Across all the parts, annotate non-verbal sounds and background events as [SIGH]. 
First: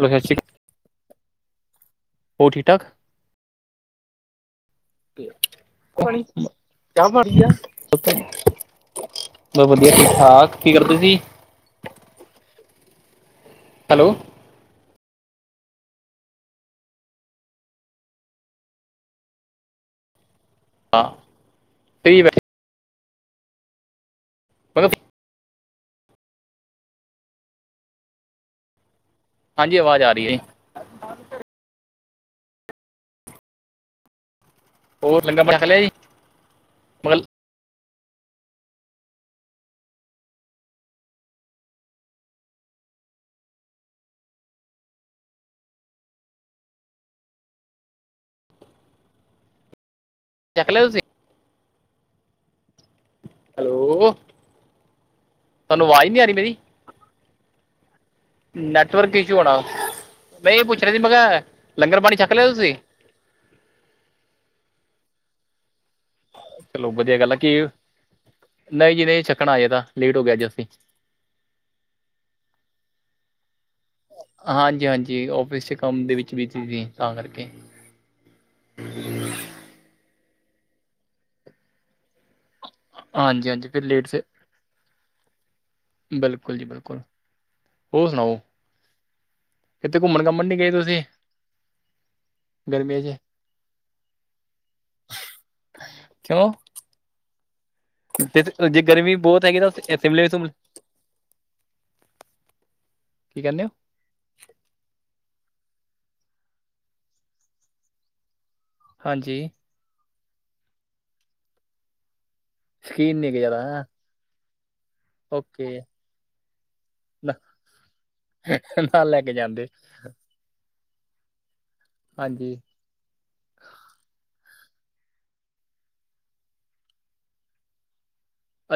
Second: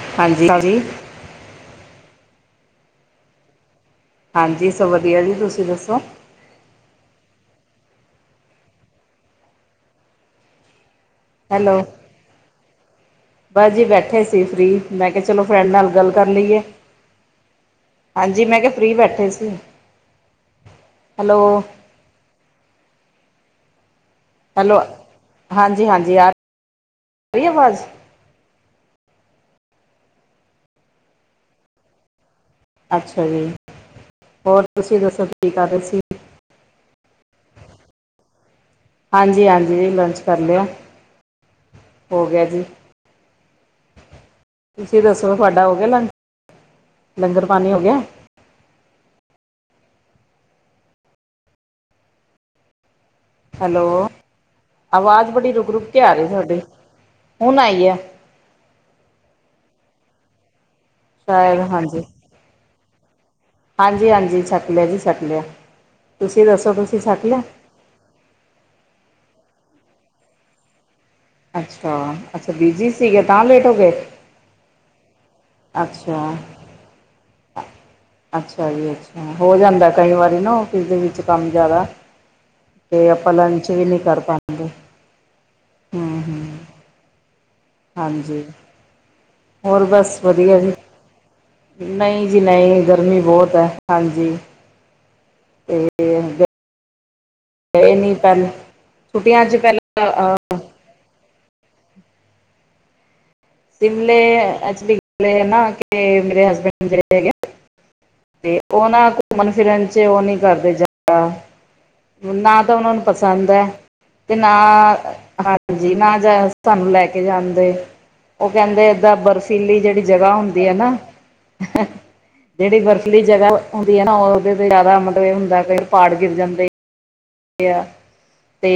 ਹੋਰ ਠੀਕ- ਹਾਂਜੀ ਹਾਂਜੀ ਠਾਕ ਹਾਂਜੀ ਸਭ ਵਧੀਆ ਜੀ ਤੁਸੀਂ ਦੱਸੋ ਕੋਣੀ ਚਾਹ ਬਣਦੀ, ਬਸ ਵਧੀਆ ਹਾਂ ਕੀ ਕਰਦੇ ਸੀ ਹੈਲੋ? ਬਸ ਜੀ ਹੈਲੋ ਬੈਠੇ ਸੀ ਫਰੀ ਮੈਂ ਕਿਹਾ ਚਲੋ ਫਰੈਂਡ ਨਾਲ ਗੱਲ ਕਰ ਲਈਏ ਹਾਂਜੀ ਮੈਂ ਕਿਹਾ ਫਰੀ ਬੈਠੇ ਸੀ ਹਾਂ ਹੈਲੋ ਫਰੀ ਬੈ ਹੈਲੋ, ਮੈਂ ਕਿਹਾ ਹਾਂਜੀ-ਹਾਂਜੀ ਆ ਰਹੀ ਆਵਾਜ਼ ਹਾਂਜੀ ਆਵਾਜ਼ ਆ ਰਹੀ ਹੈ ਜੀ ਅੱਛਾ ਜੀ, ਹੋਰ ਤੁਸੀਂ ਹੋਰ ਦੱਸੋ ਲੰਗਰ ਕੀ ਪਾਣੀ ਛੱਕ ਕਰ ਲਿਆ ਰਹੇ ਜੀ ਸੀ ਮਗਰ ਹਾਂਜੀ-ਹਾਂਜੀ, ਲੰਚ ਕਰ ਲਿਆ, ਹੋ ਗਿਆ ਜੀ ਤੁਸੀਂ ਦੱਸੋ ਤੁਹਾਡਾ ਹੋ ਗਿਆ ਲੰ, ਲੰਗਰ ਪਾਣੀ ਹੋ ਗਿਆ ਚੱਕ ਲਿਆਂ ਤੁਸੀਂ ਹੈਲੋ, ਆਵਾਜ਼ ਬੜੀ ਰੁਕ- ਤੁਹਾਨੂੰ ਰੁਕ ਕੇ ਆਵਾਜ਼ ਆ ਨਹੀਂ ਰਹੀ ਮੇਰੀ ਤੁਹਾਡੇ, ਹੁਣ ਆਈ ਆ ਨੈਟਵਰਕ ਇਸ਼ੂ ਹੋਣਾ, ਮੈਂ ਇਹ ਪੁੱਛ ਰਿਹਾ ਸੀ ਮੈਂ ਕਿਹਾ ਲੰਗਰ ਪਾਣੀ ਛੱਕ ਲਿਆ ਤੁਸੀਂ ਹਾਂਜੀ-ਹਾਂਜੀ ਛੱਕ ਲਿਆ ਜੀ, ਛੱਕ ਲਿਆ, ਤੁਸੀਂ ਦੱਸੋ ਚਲੋ ਤੁਸੀਂ ਵਧੀਆ ਛੱਕ ਗੱਲ ਆ ਲਿਆ ਕਿ ਨਹੀਂ ਜੀ ਨਹੀਂ ਛਕਣਾ ਹਜੇ ਤਾਂ ਲੇਟ ਹੋ ਗਿਆ ਅੱਜ ਅਸੀਂ ਅੱਛਾ-ਅੱਛਾ ਬੀਜੀ ਸੀਗੇ ਤਾਂ ਲੇਟ ਹੋ ਗਏ ਹਾਂਜੀ-ਹਾਂਜੀ ਆਫਿਸ ਚ ਕੰਮ ਦੇ ਅੱਛਾ ਵਿੱਚ ਬੀਜੀ ਸੀ ਤਾਂ ਕਰਕੇ ਅੱਛਾ ਜੀ ਅੱਛਾ, ਹੋ ਜਾਂਦਾ ਕਈ ਵਾਰੀ ਨਾ ਆਫਿਸ ਵਿੱਚ ਕੰਮ ਜ਼ਿਆਦਾ ਤੇ ਆਪਾਂ ਹਾਂਜੀ ਹਾਂਜੀ ਲੰਚ ਫਿਰ ਵੀ ਨਹੀ ਲੇਟ ਕਰ ਸੇ ਪਾਂਉਦੇ ਬਿਲਕੁਲ ਜੀ ਬਿਲਕੁਲ ਹੋਰ ਸੁਣਾਓ ਹਾਂਜੀ, ਹੋਰ ਕਿਤੇ ਬਸ ਘੁੰਮਣ ਘਾਮਣ ਵਧੀਆ ਨਹੀਂ ਗਏ ਜੀ ਤੁਸੀਂ ਨਹੀਂ ਜੀ ਨਹੀਂ ਗਰਮੀਆਂ 'ਚ ਗਰਮੀ ਬਹੁਤ ਹੈ ਹਾਂਜੀ [INAUDIBLE] ਤੇ ਗਏ ਨਹੀਂ ਤੇ ਪਹਿਲ ਜੇ ਗਰਮੀ ਛੁੱਟੀਆਂ ਬਹੁਤ ਚ ਹੈਗੀ ਤਾਂ ਸ਼ਿਮਲੇ ਵੀ ਪਹਿਲਾਂ ਸ਼ਿਮਲੇ ਕੀ ਕਹਿਣੇ ਹੋ ਸ਼ਿਮਲੇ ਵੱਲ ਨਿਕਲੇ ਹਨਾ। ਨਾ ਕਿ ਮੇਰੇ ਹਸਬੈਂਡ ਜਿਹੜੇ ਹੈਗੇ ਉਹ ਨਾ ਹਾਂਜੀ ਘੁੰਮਣ ਫਿਰਨ ਚ ਉਹ ਨੀ ਕਰਦੇ ਨਾ ਜਾਈਦਾ ਤਾਂ ਉਹਨਾ ਨੂੰ ਸ਼ੌਕੀਨ ਨਹੀਂ ਹੈਗੇ ਪਸੰਦ ਹੈ ਜ਼ਿਆਦਾ ਤੇ ਨਾ ਓਕੇ ਹਾਂਜੀ ਨਾ ਜਾ ਸਾਨੂੰ ਲੈ ਕੇ ਨਾ ਜਾਂਣਦੇ ਉਹ ਕਹਿੰਦੇ ਨਾਲ ਏਦਾਂ ਲੈ ਕੇ ਜਾਂਦੇ ਬਰਫੀਲੀ ਜਿਹੜੀ ਜਗ੍ਹਾ ਹੁੰਦੀ ਹੈ ਨਾ ਹਾਂਜੀ ਜਿਹੜੀ ਬਰਫੀਲੀ ਜਗ੍ਹਾ ਹੁੰਦੀ ਹੈ ਨਾ ਉਹਦੇ ਤੇ ਜਿਆਦਾ ਮੱਤਲਬ ਇਹ ਹੁੰਦਾ ਕੀ ਪਹਾੜ ਗਿਰ ਜਾਂਦੇ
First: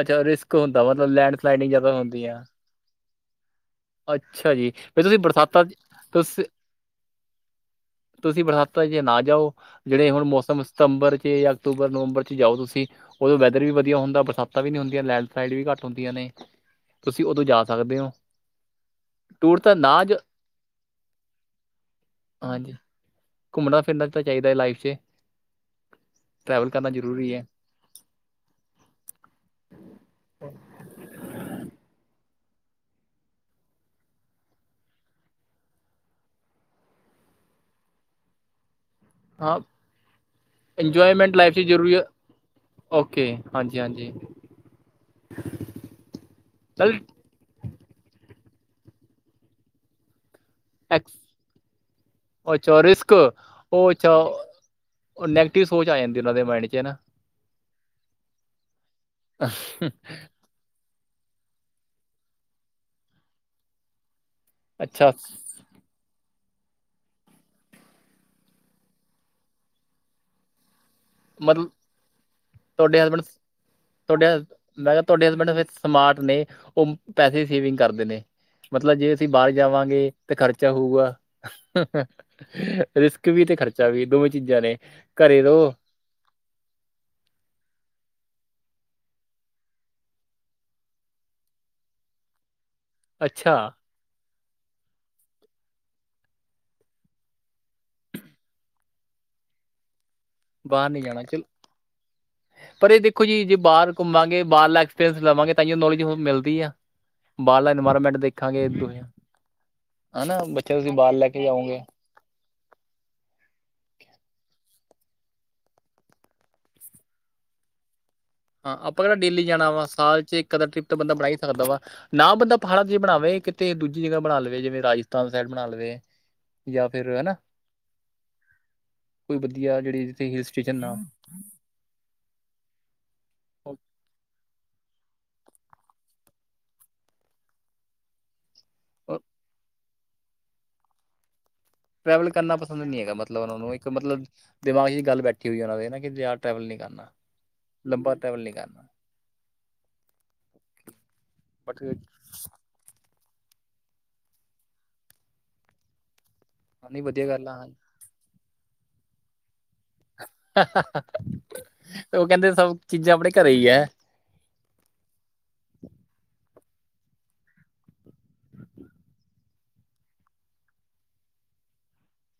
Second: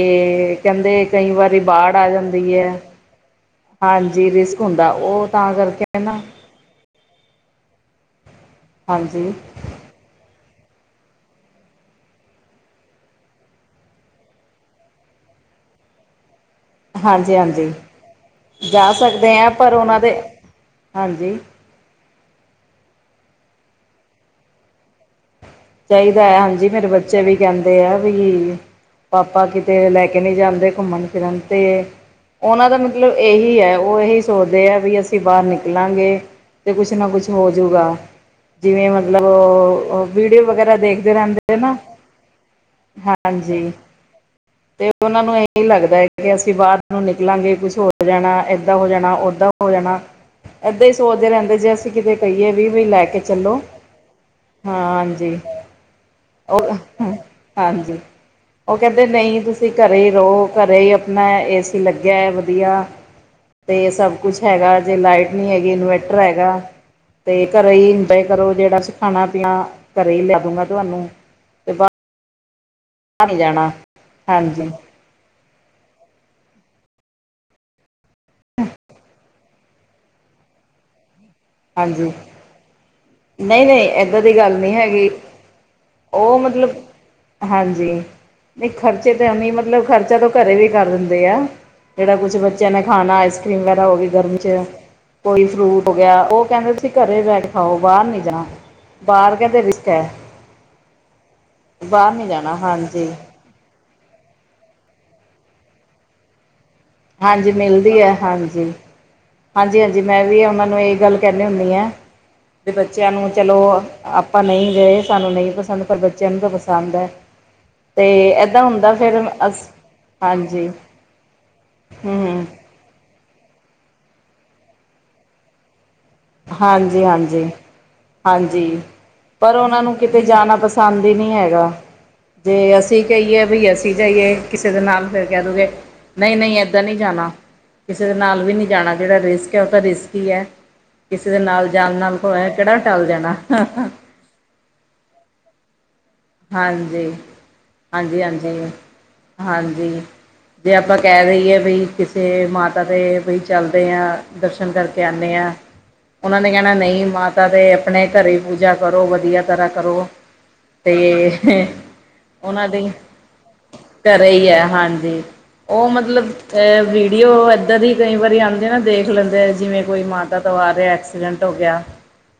ਅੱਛਾ ਰਿਸਕ ਹੁੰਦਾ ਕਹਿੰਦੇ ਮਤਲਬ ਕਈ ਲੈਂਡ ਵਾਰੀ ਸਲਾਈਡਿੰਗ ਜ਼ਿਆਦਾ ਬਾੜ ਆ ਹੁੰਦੀ ਜਾਂਦੀ ਹੈ ਹਾਂਜੀ ਅੱਛਾ ਰਿਸਕ ਜੀ ਹੁੰਦਾ ਫਿਰ ਤੁਸੀਂ ਉਹ ਤਾਂ ਬਰਸਾਤਾਂ ਕਰਕੇ ਨਾ ਤੁਸੀ ਤੁਸੀਂ ਬਰਸਾਤਾ ਜੇ ਨਾ ਹਾਂਜੀ ਜਾਓ ਜਿਹੜੇ ਹੁਣ ਮੌਸਮ ਸਤੰਬਰ ਚ ਜਾਂ ਅਕਤੂਬਰ ਨਵੰਬਰ ਚ ਜਾਓ ਤੁਸੀਂ ਉਦੋਂ ਵੈਦਰ ਵੀ ਵਧੀਆ ਹੁੰਦਾ ਬਰਸਾਤ ਵੀ ਨਹੀਂ ਹੁੰਦੀਆਂ ਲੈਂਡਸਲਾਈਡ ਵੀ ਘੱਟ ਹੁੰਦੀਆਂ ਨੇ ਤੁਸੀਂ ਹਾਂਜੀ ਉਦੋਂ ਜਾ ਹਾਂਜੀ ਸਕਦੇ ਹੋ ਜਾ ਸਕਦੇ ਆ ਟੂਰ ਪਰ ਤਾਂ ਉਹਨਾਂ ਨਾਜ ਦੇ ਹਾਂਜੀ ਹਾਂਜੀ ਘੁੰਮਣਾ ਫਿਰਨਾ ਤਾਂ ਚਾਹੀਦਾ ਹੈ ਲਾਈਫ 'ਚ ਚਾਹੀਦਾ ਹੈ ਹਾਂਜੀ ਟਰੈਵਲ ਮੇਰੇ ਕਰਨਾ ਬੱਚੇ ਜ਼ਰੂਰੀ ਵੀ ਹੈ ਕਹਿੰਦੇ ਆ ਵੀ ਪਾਪਾ ਕਿਤੇ ਲੈ ਕੇ ਨਹੀਂ ਜਾਂਦੇ ਘੁੰਮਣ ਫਿਰਨ ' ਉਹਨਾਂ ਦਾ ਮਤਲਬ ਇਹੀ ਹੈ ਉਹ ਇਹੀ ਸੋਚਦੇ ਹੈ ਵੀ ਅਸੀਂ ਬਾਹਰ ਨਿਕਲਾਂਗੇ ਤੇ ਕੁਛ ਨਾ ਕੁਛ ਹੋਜੂਗਾ ਜਿਵੇਂ ਮਤਲਬ ਹਾਂ ਵੀਡੀਓ ਵਗੈਰਾ ਦੇਖਦੇ ਇੰਜੋਏਮੈਂਟ ਲਾਈਫ ਰਹਿੰਦੇ ' ਨਾ ਜ਼ਰੂਰੀ ਹੈ ਓਕੇ ਹਾਂਜੀ ਹਾਂਜੀ ਤੇ ਉਹਨਾਂ ਨੂੰ ਇਹੀ ਲੱਗਦਾ ਹੈ ਕਿ ਅਸੀਂ ਬਾਹਰ ਚੱਲ ਨੂੰ ਨ ਨਿਕਲਾਂਗੇ ਕੁਛ ਹੋਰ ਹੋ ਜਾਣਾ ਏਦਾਂ ਹੋ ਜਾਣਾ ਓਦਾਂ ਹੋ ਜਾਣਾ ਏਦਾਂ ਹੀ ਐਕਸ ਸੋਚਦੇ ਰਹਿੰਦੇ ਜੇ ਅਸੀਂ ਕਿਤੇ ਕਹੀਏ ਵੀ ਅੱਛਾ ਵੀ ਲੈ ਰਿਸਕ ਕੇ ਚੱਲੋ ਉਹ ਅੱਛਾ ਹਾਂ ਉਹ ਹਾਂਜੀ ਨੈਗੇਟਿਵ ਸੋਚ ਆ ਜਾਂਦੀ ਉਹਨਾਂ ਦੇ ਮਾਇੰਡ ਉਹ 'ਚ ਹਨਾ ਹਾਂਜੀ ਉਹ ਕਹਿੰਦੇ ਨਹੀਂ ਤੁਸੀਂ ਘਰੇ ਰਹੋ ਘਰੇ ਹੀ ਆਪਣਾ ਏ ਸੀ ਲੱਗਿਆ ਹੈ ਵਧੀਆ ਤੇ ਇਹ ਸਭ ਕੁਛ ਹੈਗਾ ਜੇ ਅੱਛਾ ਲਾਈਟ ਨਹੀਂ ਹੈਗੀ ਇਨਵਰਟਰ ਹੈਗਾ ਅਤੇ ਘਰ ਹੀ ਇੰਜੋਏ ਕਰੋ ਜਿਹੜਾ ਅਸੀਂ ਖਾਣਾ ਪੀਣਾ ਘਰ ਹੀ ਲਿਆ ਦੂੰਗਾ ਤੁਹਾਨੂੰ ਮਤਲਬ ਅਤੇ ਬਾਹਰ ਤੁਹਾਡੇ ਹਸਬੈਂਡ ਨਹੀਂ ਜਾਣਾ ਹਾਂਜੀ ਤੁਹਾਡੇ ਤੁਹਾਡੇ ਹਸਬੈਂਡ ਵਿੱਚ ਸਮਾਰਟ ਨੇ ਉਹ ਪੈਸੇ ਸੇਵਿੰਗ ਕਰਦੇ ਨੇ ਮਤਲਬ ਜੇ ਅਸੀਂ ਬਾਹਰ ਜਾਵਾਂਗੇ ਤਾਂ ਖਰਚਾ ਹੋਊਗਾ ਹਾਂਜੀ ਰਿਸਕ ਵੀ ਤੇ ਨਹੀਂ ਖਰਚਾ ਨਹੀਂ ਵੀ ਇੱਦਾਂ ਦੋਵੇਂ ਦੀ ਗੱਲ ਚੀਜ਼ਾਂ ਨਹੀਂ ਨੇ ਹੈਗੀ ਘਰੇ ਰਹੋ ਉਹ ਮਤਲਬ ਹਾਂਜੀ ਨਹੀਂ ਖਰਚੇ ਤਾਂ ਐਵੇਂ ਮਤਲਬ ਖਰਚਾ ਤਾਂ ਘਰੇ ਵੀ ਕਰ ਦਿੰਦੇ ਆ ਜਿਹੜਾ ਕੁਛ ਬ ਬੱਚਿਆਂ ਨੇ ਖਾਣਾ ਅੱਛਾ ਆਈਸਕ੍ਰੀਮ ਵਗੈਰਾ ਉਹ ਵੀ ਗਰਮ 'ਚ ਕੋਈ ਫਰੂਟ ਹੋ ਗਿਆ ਉਹ ਕਹਿੰਦੇ ਤੁਸੀਂ ਘਰੇ ਬੈ ਕੇ ਖਾਓਗੇ ਬਾਹਰ ਨੀ ਜਾ ਬਾਹਰ ਕੇ ਤੇ ਰਿਸਕ ਹੈ ਬਾਹਰ ਨੀ ਜਾਣਾ ਚਲ ਬਾਹਰ ਨਹੀਂ ਜਾਣਾ ਪਰ ਇਹ ਹਾਂਜੀ ਦੇਖੋ ਜੀ ਜੇ ਬਾਹਰ ਘੁੰਮਾਂਗੇ ਬਾਹਰਲਾ ਐਕਸਪੀਰੀਅੰਸ ਲਵਾਂਗੇ ਤਾਂਹੀ ਉਹ ਨੌਲੇਜ ਮਿਲਦੀ ਆ ਹਾਂਜੀ ਬਾਹਰਲਾ ਮਿਲਦੀ ਹੈ ਇਨਵਾਇਰਮੈਂਟ ਦੇਖਾਂਗੇ ਹਾਂਜੀ ਤੁਸੀਂ ਹਾਂਜੀ ਹਾਂਜੀ ਮੈਂ ਹਨਾ ਵੀ ਉਹਨਾਂ ਬੱਚਿਆਂ ਨੂੰ ਤੁਸੀਂ ਇਹ ਬਾਹਰ ਗੱਲ ਲੈ ਕੇ ਕਹਿੰਦੀ ਹੁੰਦੀ ਜਾਓਗੇ ਹਾਂ ਤੇ ਬੱਚਿਆਂ ਨੂੰ ਚਲੋ ਆਪਾਂ ਨਹੀਂ ਗਏ ਸਾਨੂੰ ਨਹੀਂ ਪਸੰਦ ਪਰ ਬੱਚਿਆਂ ਨੂੰ ਤਾਂ ਪਸੰਦ ਹੈ ਤੇ ਹਾਂ ਆਪਾਂ ਕਿਹੜਾ ਡੇਲੀ ਜਾਣਾ ਵਾ ਸਾਲ ਚ ਇਕ ਅੱਧਾ ਟ੍ਰਿਪ ਤਾਂ ਬੰਦਾ ਬਣਾ ਹੀ ਸਕਦਾ ਵਾ ਹੂੰ ਨਾ ਹੂੰ ਬੰਦਾ ਪੜਤ ਜ ਬਣਾਵੇ ਕਿਤੇ ਦੂਜੀ ਜਗ੍ਹ ਬਣਾ ਲਵੇ ਜਿਵੇ ਰਾਜਸਥਾਨ ਸਾਈਡ ਬਣਾ ਲਵੇ ਜਾਂ ਹਾਂਜੀ ਫਿਰ ਹਨਾ ਹਾਂਜੀ ਹਾਂਜੀ! ਕੋਈ ਪਰ ਵਧੀਆ ਉਹਨਾਂ ਨੂੰ ਜਿਹੜੀ ਕਿਤੇ ਜਿੱਥੇ ਹਿਲ ਜਾਣਾ ਸਟੇਸ਼ਨ ਨਾ ਪਸੰਦ ਹੀ ਨਹੀਂ ਹੈਗਾ। ਜੇ ਅਸੀਂ ਕਹੀਏ ਬਈ ਅਸੀਂ ਜਾਈਏ। ਕਿਸੇ ਦੇ ਨਾਲ, ਫਿਰ ਕਹਿ ਦੋਗੇ, ਨਹੀਂ- ਨਹੀਂ ਏਦਾਂ ਨਹੀਂ ਜਾਣਾ ਕਿਸੇ ਦੇ ਨਾਲ ਵੀ ਨਹੀਂ। ਜਾਣਾ ਜਿਹੜਾ ਰਿਸਕ ਹੈ, ਉਹ ਤਾਂ ਰਿਸਕ ਹੀ ਹੈ। ਕਿਸੇ ਦੇ ਨਾਲ ਜਾਣ, ਨਾਲ ਟਰੈਵਲ ਕਰਨਾ ਕਿਹੜਾ ਪਸੰਦ ਨਹੀਂ ਟਲ ਹੈਗਾ। ਜਾਣਾ ਮਤਲਬ ਉਹਨਾ ਨੂੰ, ਇੱਕ ਮਤਲਬ ਦਿਮਾਗ ਚ ਗੱਲ ਬੈਠੀ ਹੋਈ ਉਹਨਾਂ ਦੇ। ਨਾ ਕਿ ਟਰੈਵਲ ਨਹੀਂ ਹਾਂਜੀ। ਕਰਨਾ ਲੰਬਾ ਹਾਂਜੀ ਟਰੈਵਲ ਨਹੀਂ ਹਾਂਜੀ ਕਰਨਾ। ਹਾਂਜੀ, ਜੇ ਆਪਾਂ ਕਹਿ ਦਇਏ ਬਟ ਬਈ। ਕਿਸੇ ਮਾ ਮਾਤਾ ਤੇ ਬਈ ਚੱਲਦੇ ਆ, ਦਰਸ਼ਨ ਕਰਕੇ ਆਉਂਦੇ ਹਾ। ਉਹਨਾਂ ਨੇ ਕਹਿਣਾ, ਨਹੀਂ ਵਧੀਆ ਮਾਤਾ ਗੱਲ ਆ ਤੇ ਆਪਣੇ ਘਰੇ ਪੂਜਾ ਕਰੋ, ਵਧੀਆ ਤਰ੍ਹਾਂ ਕਰੋ। ਤੇ ਉਹ ਕਹਿੰਦੇ ਉਹਨਾਂ ਸਭ ਦੀ ਚੀਜ਼ਾਂ ਆਪਣੇ ਘਰੇ ਹੀ ਹੈ। ਘਰੇ ਹੀ ਹੈ। ਹਾਂਜੀ, ਉਹ ਮਤਲਬ? ਵੀਡੀਓ ਇਹਦਾ ਦੀ, ਕਈ ਵਾਰੀ ਆਉਂਦੇ ਨਾ। ਦੇਖ ਲੈਂਦੇ ਆ ਜਿਵੇਂ, ਕੋਈ ਮਾਤਾ ਤੋਂ ਆ ਰਿਹਾ। ਏਸੀ ਐਕਸੀਡੈਂਟ ਹੋ ਗਿਆ।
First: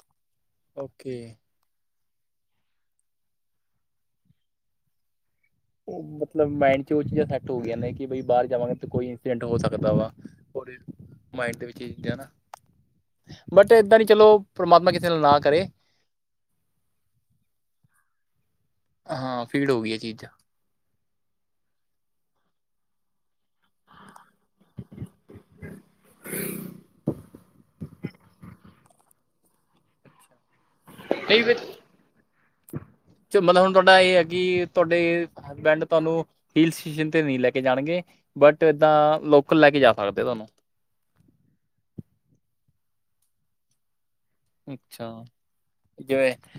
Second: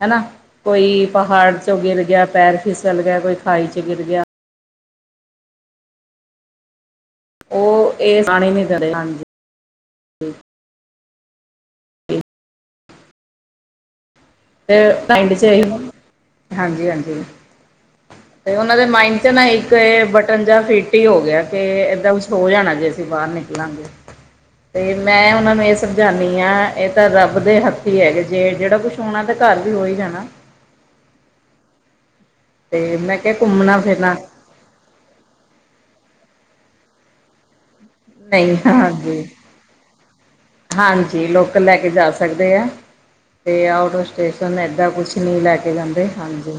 ਹੈਨਾ! ਕੋਈ ਓਕੇ ਪਹਾੜ ਚੋਂ ਗਿਰ ਗਿਆ, ਪੈਰ ਫਿਸਲ ਗਿਆ, ਕੋਈ ਖਾਈ ਚ ਗਿਰ ਗਿਆ। ਮਤਲਬ ਮਾਇੰਡ ਚ ਉਹ ਚੀਜ਼ਾਂ ਸੈੱਟ ਹੋ ਗਈਆਂ ਨੇ। ਉਹ ਕਿ ਬਈ ਇਹ ਬਾਹਰ ਆਣੇ ਨਹੀਂ ਜਾਵਾਂਗੇ ਤੇ ਦਿੰਦੇ ਕੋਈ ਹਾਂਜੀ ਇੰਸੀਡੈਂਟ ਹੋ ਸਕਦਾ ਵਾ। ਮਾਇੰਡ ਦੇ ਵਿੱਚ ਆ ਚੀਜ਼ਾਂ ਨਾ, ਬਟ ਏਦਾਂ ਨਹੀਂ ਚਲੋ, ਤੇ ਪ੍ਰਮਾਤਮਾ ਕਿਸੇ ਨਾਲ ਐਂਡ ਨਾ ਚ ਕਰੇ ਇਹੀ? ਹਾਂਜੀ-ਹਾਂਜੀ, ਤੇ ਉਹਨਾਂ ਦੇ ਮਾਈੰਡ ਚ ਨਾ ਹਾਂ ਫੀਡ ਇੱਕ ਹੋ ਗਈ ਇਹ ਚੀਜ਼ ਬਟਨ ਜਾਂ ਫੀਟ- ਟੀ ਹੋ ਗਿਆ। ਕੇ ਏਦਾਂ ਕੁਛ ਹੋ ਜਾਣਾ ਜੇ ਅਸੀਂ ਬਾਹਰ ਨਿਕਲਾਂਗੇ। ਤੇ ਮੈਂ ਉਹਨਾਂ ਨੂੰ ਇਹ ਸਮਝਾਉਂਦੀ ਹਾਂ, ਇਹ ਤਾਂ ਰੱਬ ਦੇ ਹੱਥ ਹੀ ਹੈਗਾ। ਜੇ ਜਿਹੜਾ ਕੁਛ, ਹੋਣਾ ਤੇ ਘਰ ਵੀ ਹੋ ਹੀ ਜਾਣਾ। ਤੇ ਮੈਂ ਕਿਹਾ ਮਤਲਬ ਹੁਣ ਘੁੰਮਣਾ ਤੁਹਾਡਾ ਫਿਰਨਾ ਇਹ ਹੈ ਕਿ। ਤੁਹਾਡੇ ਹਸਬੈਂਡ ਤੁਹਾਨੂੰ, ਹਿਲ ਸਟੇਸ਼ਨ ਤੇ ਨਹੀਂ ਲੈ ਕੇ ਜਾਣਗੇ। ਨਹੀਂ ਬਟ ਏਦਾਂ, ਹਾਂਜੀ ਲੋਕਲ ਲੈਕੇ ਜਾ ਸਕਦੇ ਤੁਹਾਨੂੰ? ਹਾਂਜੀ, ਲੋਕਲ ਲੈ ਕੇ ਜਾ ਸਕਦੇ ਐ। ਤੇ ਆਓਟ ਆਫ਼ - ਸਟੇਸ਼ਨ ਏਦਾਂ ਕੁਛ ਅੱਛਾ ਨਹੀਂ ਲੈ ਕੇ ਜਾਂਦੇ ਜਿਵੇਂ ਹਾਂਜੀ।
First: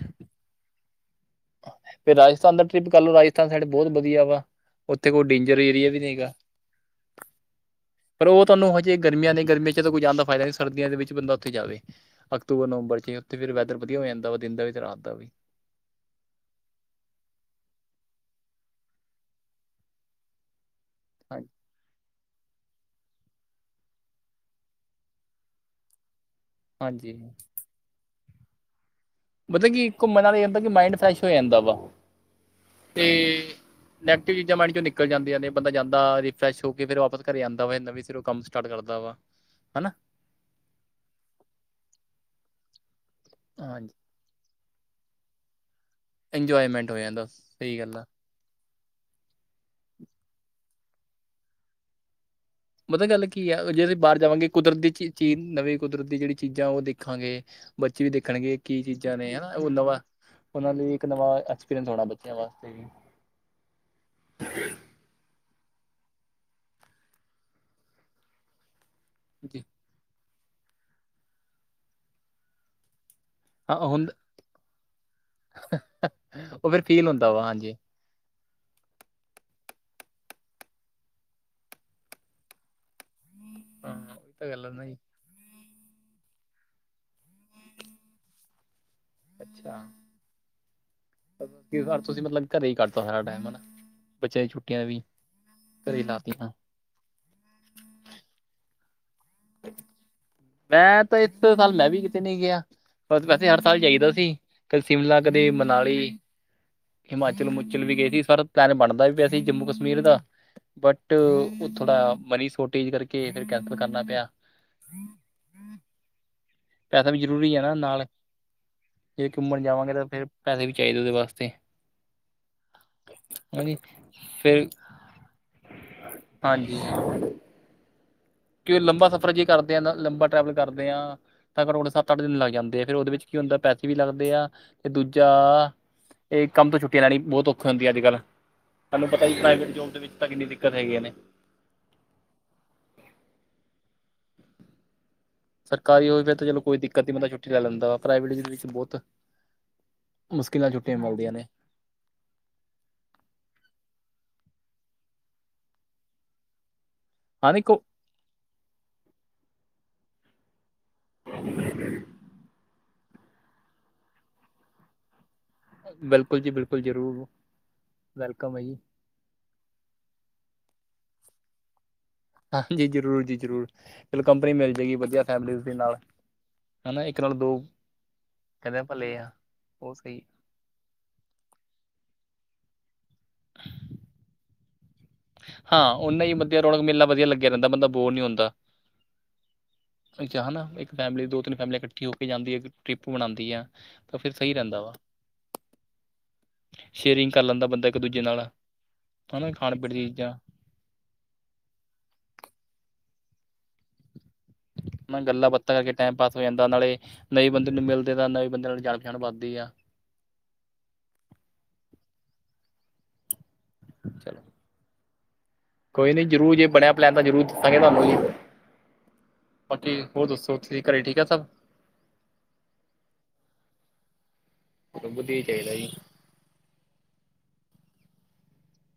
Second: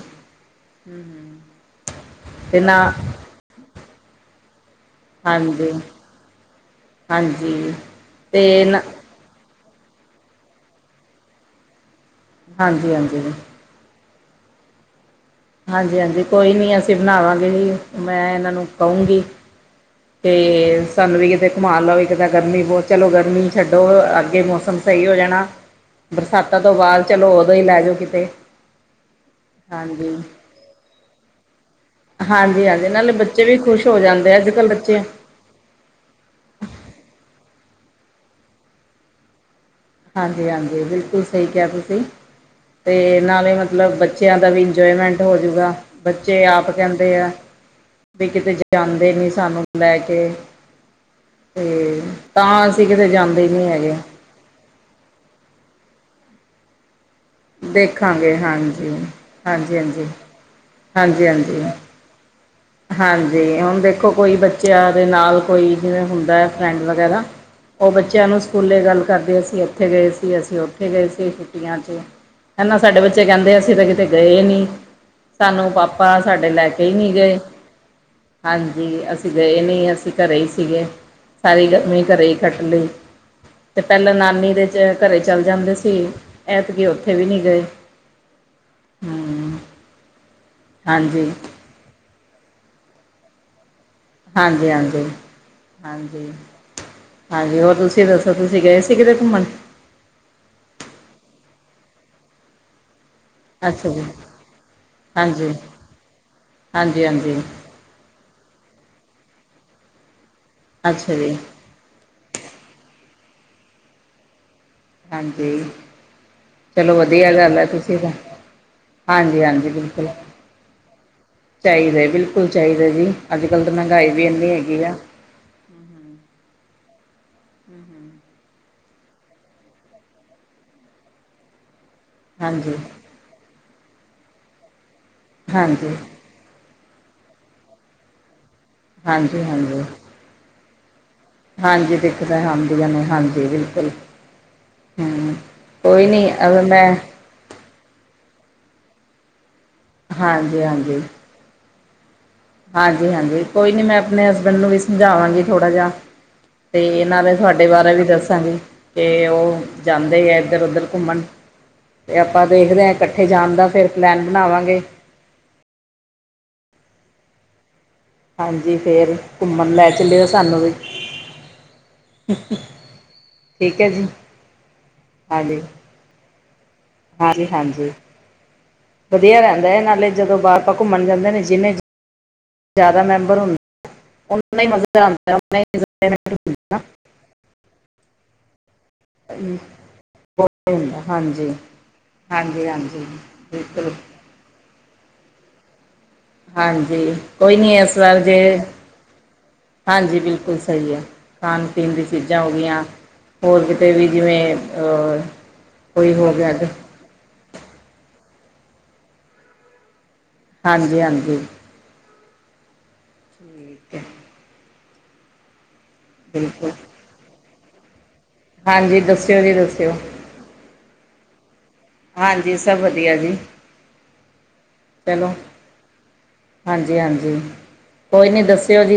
ਫਿਰ ਰਾਜਸਥਾਨ ਤੇ ਦਾ ਨਾ ਟ੍ਰਿਪ ਕਰ ਲੋ, ਰਾਜਸਥਾਨ ਸਾਈਡ ਬਹੁਤ ਵਧੀਆ ਵਾ। ਉੱਥੇ ਕੋਈ ਡੇਂਜਰ ਹਾਂਜੀ ਏਰੀਆ, ਵੀ ਨਹੀਂ ਹੈਗਾ। ਹਾਂਜੀ ਪਰ ਉਹ ਤੇ ਤੁਹਾਨੂੰ ਨਾ ਹਜੇ ਗਰਮੀਆਂ ਨੇ ਗਰਮੀਆਂ ਚ ਤਾਂ ਕੋਈ ਜਾਣ ਦਾ ਫਾਇਦਾ ਨਹੀਂ। ਸਰਦੀਆਂ ਦੇ ਵਿੱਚ ਬੰਦਾ ਉੱਥੇ ਜਾਵੇ। ਅਕਤੂਬਰ ਹਾਂਜੀ ਨਵੰਬਰ ਚ ਹਾਂਜੀ ਉੱਥੇ ਫਿਰ ਵੈਦਰ? ਵਧੀਆ ਹੋ ਜਾਂਦਾ ਵਾ। ਦਿਨ ਦਾ ਵੀ, ਤੇ ਰਾਤ ਦਾ ਵੀ, ਹਾਂਜੀ-ਹਾਂਜੀ! ਕੋਈ ਨਹੀਂ ਅਸੀਂ ਬਣਾਵਾਂਗੇ ਜੀ, ਮੈਂ ਇਹਨਾਂ ਨੂੰ ਕਹੂੰਗੀ। ਤੇ ਸਾਨੂੰ ਵੀ ਹਾਂ ਕਿਤੇ ਘੁਮਾ ਲਓ ਵੀ ਕਿਤੇ। ਗਰਮੀ ਬਹੁਤ, ਚਲੋ ਗਰਮੀ ਛੱਡੋ, ਅੱਗੇ ਮੌਸਮ ਸਹੀ ਹੋ ਜਾਣਾ। ਬਰਸਾਤਾਂ ਤੋਂ ਬਾਅਦ, ਹਾਂਜੀ ਚਲੋ ਉਦੋਂ ਹੀ ਲੈ ਜਾਓ ਕਿਤੇ। ਮਤਲਬ ਕਿ ਹਾਂਜੀ ਘੁੰਮਣ ਇਹ ਹੁੰਦਾ ਕਿ ਮਾਇੰਡ ਫਰੈਸ਼ ਹੋ ਜਾਂਦਾ ਵਾ। ਹਾਂਜੀ ਹਾਂਜੀ ਤੇ ਨਾਲੇ ਬੱਚੇ ਵੀ ਖੁਸ਼ ਹੋ ਜਾਂਦੇ ਨੈਗੇਟਿਵ ਅੱਜ ਚੀਜ਼ਾਂ ਕੱਲ੍ਹ ਮਾਈਡ ਚੋਂ ਬੱਚੇ ਨਿਕਲ ਜਾਂਦੀਆਂ ਨੇ। ਬੰਦਾ ਜਾਂਦਾ ਰਿਫਰੈਸ਼ ਹੋ ਕੇ, ਫਿਰ ਵਾਪਸ ਘਰੇ ਆਉਂਦਾ ਹੋਵੇ। ਨਾਵੇ ਸਿਰੋ ਕੰਮ ਸਟਾਰਟ ਕਰਦਾ ਵਾ। ਹੈਨਾ। ਹਾਂਜੀ-ਹਾਂਜੀ, ਬਿਲਕੁਲ ਸਹੀ ਕਿਹਾ ਤੁਸੀਂ ਤੇ ਨਾਲੇ ਹਾਂਜੀ ਮਤਲਬ ਬ? ਬੱਚਿਆਂ ਦਾ ਵੀ ਇੰਜੋਏਮੈਂਟ ਹੋਜੂਗਾ। ਬੱਚੇ ਆਪ ਇੰਜੋਏਮੈਂਟ ਹੋ ਕਹਿੰਦੇ ਜਾਂਦਾ ਆ। ਸਹੀ ਗੱਲ ਆ ਵੀ ਕਿਤੇ ਜਾਂਦੇ ਨੀ ਸਾਨੂੰ ਲੈ ਕੇ। ਤੇ ਤਾਂ ਅਸੀਂ ਪਤਾ ਕਿਤੇ ਗੱਲ ਜਾਂਦੇ ਕੀ ਹੈ। ਨਹੀਂ ਜੇ ਅਸੀਂ ਹੈਗੇ ਬਾਹਰ ਜਾਵਾਂਗੇ, ਕੁਦਰਤੀ ਚੀ ਚੀਜ਼ ਨਵੀਂ ਕੁਦਰਤ ਦੀ ਜਿਹੜੀ ਚੀਜ਼ਾਂ ਉਹ ਦੇਖਾਂਗੇ। ਬੱਚੇ ਵੀ ਦੇਖਾਂਗੇ ਦੇਖਣਗੇ ਕੀ ਹਾਂਜੀ ਚੀਜ਼ਾਂ ਨੇ ਹੈਨਾ। ਉਹ ਹਾਂਜੀ ਨਵਾਂ ਹਾਂਜੀ ਉਹਨਾਂ ਲਈ ਇੱਕ ਹਾਂਜੀ ਨਵਾਂ ਹਾਂਜੀ ਐਕਸਪੀਰੀਅੰਸ ਹੋਣਾ। ਬ ਬੱਚਿਆਂ ਵਾਸਤੇ। ਹਾਂਜੀ! ਹੁਣ ਦੇਖੋ ਕੋਈ ਬੱਚਾ? ਦੇ ਨਾਲ ਕੋਈ, ਜਿਵੇਂ ਹੁੰਦਾ ਹੈ। ਫਰੈਂਡ ਵਗੈਰਾ, ਉਹ ਬੱਚਿਆਂ ਨੂੰ ਸਕੂਲੇ ਗੱਲ ਕਰਦੇ। ਅਸੀਂ ਜੀ ਉੱਥੇ ਗਏ ਸੀ, ਅਸੀਂ ਉੱਥੇ ਗਏ ਸੀ। ਛੁੱਟੀਆਂ ਚ, ਹੈਨਾ ਸਾਡੇ ਬੱਚੇ ਕਹਿੰਦੇ, ਅਸੀਂ ਹਾਂ ਤਾਂ ਕਿਤੇ ਹੁਣ ਗਏ ਨਹੀ,? ਸਾਨੂੰ ਪਾਪਾ, ਸਾਡੇ ਲੈ ਉਹ ਫਿਰ ਕੇ ਹੀ ਫੀਲ ਨਹੀਂ ਹੁੰਦਾ ਗਏ। ਵਾ ਹਾਂਜੀ ਹਾਂਜੀ, ਅਸੀਂ ਗਏ ਨਹੀਂ ਅਸੀਂ ਘਰੇ ਹੀ ਸੀਗੇ। ਸਾਰੀ ਗਰਮੀ ਘਰੇ ਹੀ ਕੱਟ ਲਈ। ਤੇ ਹਾਂ ਪਹਿਲਾਂ ਉਹੀ ਤਾਂ ਨਾਨੀ ਗੱਲ ਦੇ ਹੈ ਨਾ ਜੀ ਘਰੇ ਚੱਲ ਜਾਂਦੇ ਸੀ ਐਤਕਿ ਉੱਥੇ ਵੀ ਨਹੀਂ ਗਏ ਹਮ ਅੱਛਾ ਹਾਂਜੀ ਕਿਸ ਵਾਰ ਤੁਸੀਂ ਮਤਲਬ ਘਰੇ ਹੀ ਕੱਤਾ ਹੋ ਸਾਰਾ ਟਾਈਮਾ ਘਰੇ ਹਾਂਜੀ-ਹਾਂਜੀ-ਹਾਂਜੀ ਲਾਤੀਆਂ ਹਾਂਜੀ ਹੋਰ ਤੁਸੀਂ ਦੱਸੋ ਤੁਸੀਂ ਗਏ ਸੀ ਕਿਤੇ ਘੁੰਮਣ ਮੈਂ ਤਾਂ ਇਥੇ ਸਾਲ ਮੈਂ ਵੀ ਕਿਤੇ ਨਹੀਂ ਗਿਆ ਹਰ ਸਾਲ ਅੱਛਾ ਜੀ ਜਾਈਦਾ ਸੀ ਕਦੇ ਸ਼ਿਮਲਾ ਕਦੇ ਹਾਂਜੀ ਮਨਾਲੀ ਹਾਂਜੀ ਹਾਂਜੀ ਹਿਮਾਚਲ ਹਿਮਾਚਲ ਵੀ ਗਏ ਸੀ ਸਰ ਪਲੈਨ ਬਣਦਾ ਵੀ ਪਿਆ ਸੀ ਜੰਮੂ ਕਸ਼ਮੀਰ ਦਾ ਬਟ ਅੱਛਾ ਜੀ ਉਹ ਥੋੜਾ ਮਨੀ ਸ਼ੋਰਟੇਜ ਕਰਕੇ ਫਿਰ ਕੈਂਸਲ ਕਰਨਾ ਪਿਆ ਹਾਂਜੀ ਚਲੋ ਪੈਸਾ ਵੀ ਵਧੀਆ ਜ਼ਰੂਰੀ ਗੱਲ ਹੈ ਨਾ ਤੁਸੀਂ ਨਾਲ ਤਾਂ ਜੇ ਹਾਂਜੀ ਘੁੰਮਣ ਹਾਂਜੀ ਜਾਵਾਂਗੇ ਤਾਂ ਬਿਲਕੁੱਲ ਫਿਰ ਪੈਸੇ ਵੀ ਚਾਹੀਦੇ ਉਹਦੇ ਵਾਸਤੇ ਚਾਹੀਦਾ ਬਿਲਕੁੱਲ ਚਾਹੀਦਾ ਜੀ ਅੱਜ ਕੱਲ੍ਹ ਤਾਂ ਹਾਂਜੀ ਮਹਿੰਗਾਈ ਵੀ ਇੰਨੀ ਫਿਰ ਹੈਗੀ ਆ ਹਾਂਜੀ ਹਮ ਹਮ ਕਿ ਲੰਬਾ ਸਫ਼ਰ ਜੇ ਕਰਦੇ ਹਾਂ ਨਾ ਲੰਬਾ ਟਰੈਵਲ ਕਰਦੇ ਹਾਂ ਤਾਂ ਘੱਟੋ ਘੱਟ ਸੱਤ ਅੱਠ ਦਿਨ ਲੱਗ ਹਾਂਜੀ ਜਾਂਦੇ ਆ ਫਿਰ ਉਹਦੇ ਵਿੱਚ ਕਿ ਹੁੰਦਾ ਪੈਸੇ ਵੀ ਲੱਗਦੇ ਆ ਤੇ ਦੂਜਾ ਹਾਂਜੀ ਇਹ ਕੰਮ ਤੋਂ ਛੁੱਟੀਆਂ ਲੈਣੀ ਬਹੁਤ ਔਖੇ ਹੁੰਦੀਆਂ ਅੱਜ ਕੱਲ੍ਹ ਤੁ ਸਾਨੂੰ ਪਤਾ ਹੀ ਹਾਂਜੀ ਪ੍ਰਾਈਵੇਟ ਹਾਂਜੀ ਜੋਬ ਦੇ ਵਿੱਚ ਤਾਂ ਕਿੰਨੀ ਦਿੱਕਤ ਹੈਗੀਆਂ ਨੇ ਹਾਂਜੀ ਦਿੱਕਤਾਂ ਆਂਦੀਆਂ ਨੇ ਹਾਂਜੀ ਬਿਲਕੁਲ ਹਮ ਸਰਕਾਰੀ ਹੋਵੇ ਫਿਰ ਚਲ ਕੋਈ ਦਿੱਕਤ ਨੀ ਬੰਦਾ ਛੁੱਟੀ ਛੁੱਟੀ ਲਾ ਲੈਂਦਾ ਵਾ ਪ੍ਰਾਈਵੇਟ ਵਿੱਚ ਬਹੁਤ ਮੁਸ਼ਕਿਲ ਹਾਂਜੀ ਨਾਲ ਛੁੱਟੀਆਂ ਹਾਂਜੀ ਮਿਲਦੀਆਂ ਨੇ ਹਾਂਜੀ ਹਾਂਜੀ ਕੋਈ ਨੀ ਮੈਂ ਆਪਣੇ ਹਸਬੈਂਡ ਨੂੰ ਵੀ ਸਮਝਾਵਾਂਗੀ ਥੋੜਾ ਜਿਹਾ ਤੇ ਇਹਨਾਂ ਨੇ ਹਾਂ ਤੁਹਾਡੇ ਦੇਖੋ ਬਾਰੇ ਵੀ ਦੱਸਾਂਗੇ ਕਿ ਉਹ ਜਾਂਦੇ ਹੈ ਇੱਧਰ ਉੱਧਰ ਘੁੰਮਣ ਤੇ ਆਪਾਂ ਦੇਖਦੇ ਹਾਂ ਇਕੱਠੇ ਜਾਣ ਦਾ ਫਿਰ ਪਲੈਨ ਬਣਾਵਾਂਗੇ ਬਿਲਕੁੱਲ ਜੀ ਬਿਲਕੁੱਲ ਜਰੂਰ ਹਾਂਜੀ ਫਿਰ ਘੁੰਮਣ ਲੈ ਚੱਲਿਉ ਸਾਨੂੰ ਵੀ ਹਾਂ ਜੀ ਜ਼ਰੂਰ ਜੀ ਜ਼ਰੂਰ ਠੀਕ ਹੈ ਜੀ ਚਲੋ ਕੰਪਨੀ ਮਿਲ ਜਾਏਗੀ ਵਧੀਆ ਫੈਮਲੀ ਹਾਂਜੀ ਦੇ ਨਾਲ ਹੈ ਨਾ ਇੱਕ ਨਾਲ ਹਾਂਜੀ ਦੋ ਹਾਂਜੀ ਕਹਿੰਦੇ ਭਲੇ ਆ ਵਧੀਆ ਰਹਿੰਦਾ ਹੈ ਇਹ ਉਹ ਨਾਲੇ ਸਹੀ ਜਦੋਂ ਬਾਰ ਆਪਾ ਘੁੰਮਣ ਜਾਂਦੇ ਨੇ ਜਿੰਨੇ ਜ਼ਿਆਦਾ ਮੈਂਬਰ ਹੁੰਦਾ ਉਹਨਾਂ ਦਾ ਹੀ ਮਜ਼ਾ ਆਂਦਾ ਹਾਂ ਨਾ ਹੀ ਵਧੀਆ ਰੌਣਕ ਮਿਲਣਾ ਵਧੀਆ ਲੱਗਿਆ ਰਹਿੰਦਾ ਬੰਦਾ ਬੋਰ ਨਹੀਂ ਹੁੰਦਾ ਅੱਛਾ ਹਨਾ ਇੱਕ ਫੈਮਿਲੀ ਦੋ ਹਾਂਜੀ ਤਿੰਨ ਫੈਮਲੀ ਇਕੱਠੀ ਹੋ ਕੇ ਜਾਂਦੀ ਹੈ ਹਾਂਜੀ ਇੱਕ ਹਾਂਜੀ ਟ੍ਰਿਪ ਬਣਾਉਂਦੀ ਆ ਬਿਲਕੁਲ ਤਾਂ ਫਿਰ ਸਹੀ ਰਹਿੰਦਾ ਵਾ ਹਾਂਜੀ ਸ਼ੇਅਰਿੰਗ ਕਰ ਕੋਈ ਲੈਂਦਾ ਨੀ ਬੰਦਾ ਇਸ ਇੱਕ ਵਾਰ ਦੂਜੇ ਜੇ ਨਾਲ ਹਨਾ ਖਾਣ ਪੀਣ ਦੀ ਹਾਂਜੀ ਚੀਜ਼ਾਂ ਬਿਲਕੁੱਲ ਸਹੀ ਆ ਖਾਣ ਪੀਣ ਦੀ ਚੀਜ਼ਾਂ ਹੋ ਗਈਆਂ ਹੋਰ ਕਿਤੇ ਵੀ ਜਿਵੇਂ ਅ ਨਾਲ ਗੱਲਾਂ ਬਾਤਾਂ ਕਰਕੇ ਕੋਈ ਟਾਈਮ ਪਾਸ ਹੋ ਗਿਆ ਜਾਂਦਾ ਨਾਲੇ ਨਵੇਂ ਬੰਦੇ ਨੂੰ ਮਿਲਦੇ ਤਾਂ ਨਵੇਂ ਬੰਦੇ ਨਾਲ ਜਾਣ ਪਛਾਣ ਵੱਧਦੀ ਆ ਹਾਂਜੀ ਹਾਂਜੀ ਠੀਕ ਹੈ ਚਲੋ ਕੋਈ ਨੀ ਜਰੂਰ ਜੇ ਬਿਲਕੁਲ ਬਣਿਆ ਪਲੈਨ ਤਾਂ ਜਰੂਰ ਦੱਸਾਂਗੇ ਤੁਹਾਨੂੰ ਜੀ ਹਾਂਜੀ ਦੱਸਿਓ ਜੀ ਦੱਸਿਓ ਬਾਕੀ ਹੋਰ ਦੱਸੋ ਤੁਸੀਂ ਘਰੇ ਠੀਕ ਆ ਸਭ ਹਾਂਜੀ ਸਭ ਵਧੀਆ ਜੀ ਚਲੋ ਵਧੀਆ ਚਾਹੀਦਾ ਜੀ ਹਾਂਜੀ ਹਾਂਜੀ ਕੋਈ ਨੀ ਦੱਸਿਓ ਜੀ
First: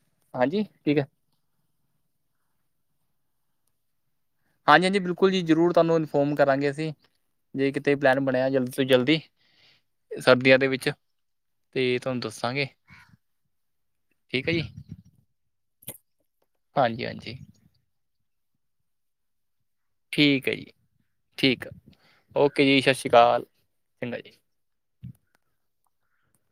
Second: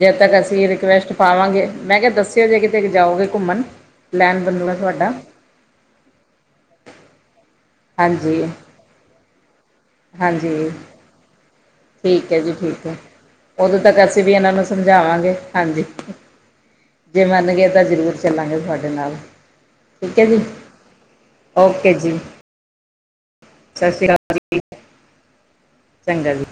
ਜਦੋ ਤੱਕ ਹਾਂਜੀ ਅਸੀਂ ਠੀਕ ਹੈ ਰਿਕੁਐਸਟ ਪਾਵਾਂਗੇ ਮੈਂ ਕਿਹਾ ਦੱਸਿਓ ਜੇ ਕਿਤੇ ਜਾਓਗੇ ਘੁੰਮਣ ਪਲੈਨ ਬਣੂਗਾ ਹਾਂਜੀ ਹਾਂਜੀ ਤੁਹਾਡਾ ਬਿਲਕੁੱਲ ਜੀ ਜ਼ਰੂਰ ਤੁਹਾਨੂੰ ਇਨਫੋਰਮ ਕਰਾਂਗੇ ਅਸੀਂ ਜੇ ਕਿਤੇ ਪਲੈਨ ਹਾਂਜੀ ਬਣਿਆ ਜਲਦੀ ਤੋਂ ਜਲਦੀ ਸਰਦੀਆਂ ਦੇ ਹਾਂਜੀ ਵਿੱਚ ਤੇ ਤੁਹਾਨੂੰ ਠੀਕ ਹੈ ਜੀ, ਦੱਸਾਂਗੇ ਠੀਕ ਹੈ, ਉਦੋਂ ਤੱਕ ਅਸੀਂ ਵੀ ਠੀਕ ਇਹਨਾਂ ਹੈ ਜੀ ਨੂੰ ਸਮਝਾਵਾਂਗੇ ਹਾਂਜੀ। ਹਾਂਜੀ ਜੇ ਹਾਂਜੀ ਮੰਨ ਗਏ ਤਾਂ ਜ਼ਰੂਰ ਚੱਲਾਂਗੇ ਤੁਹਾਡੇ ਨਾਲ ਠੀਕ ਹੈ ਜੀ, ਠੀਕ ਆ ਓਕੇ ਜੀ। ਓਕੇ ਜੀ, ਸਤਿ ਸ਼ੀ ਅਕਾਲ। ਸਤਿ ਸ੍ਰੀ ਅਕਾਲ ਜੀ, ਚੰਗਾ ਜੀ।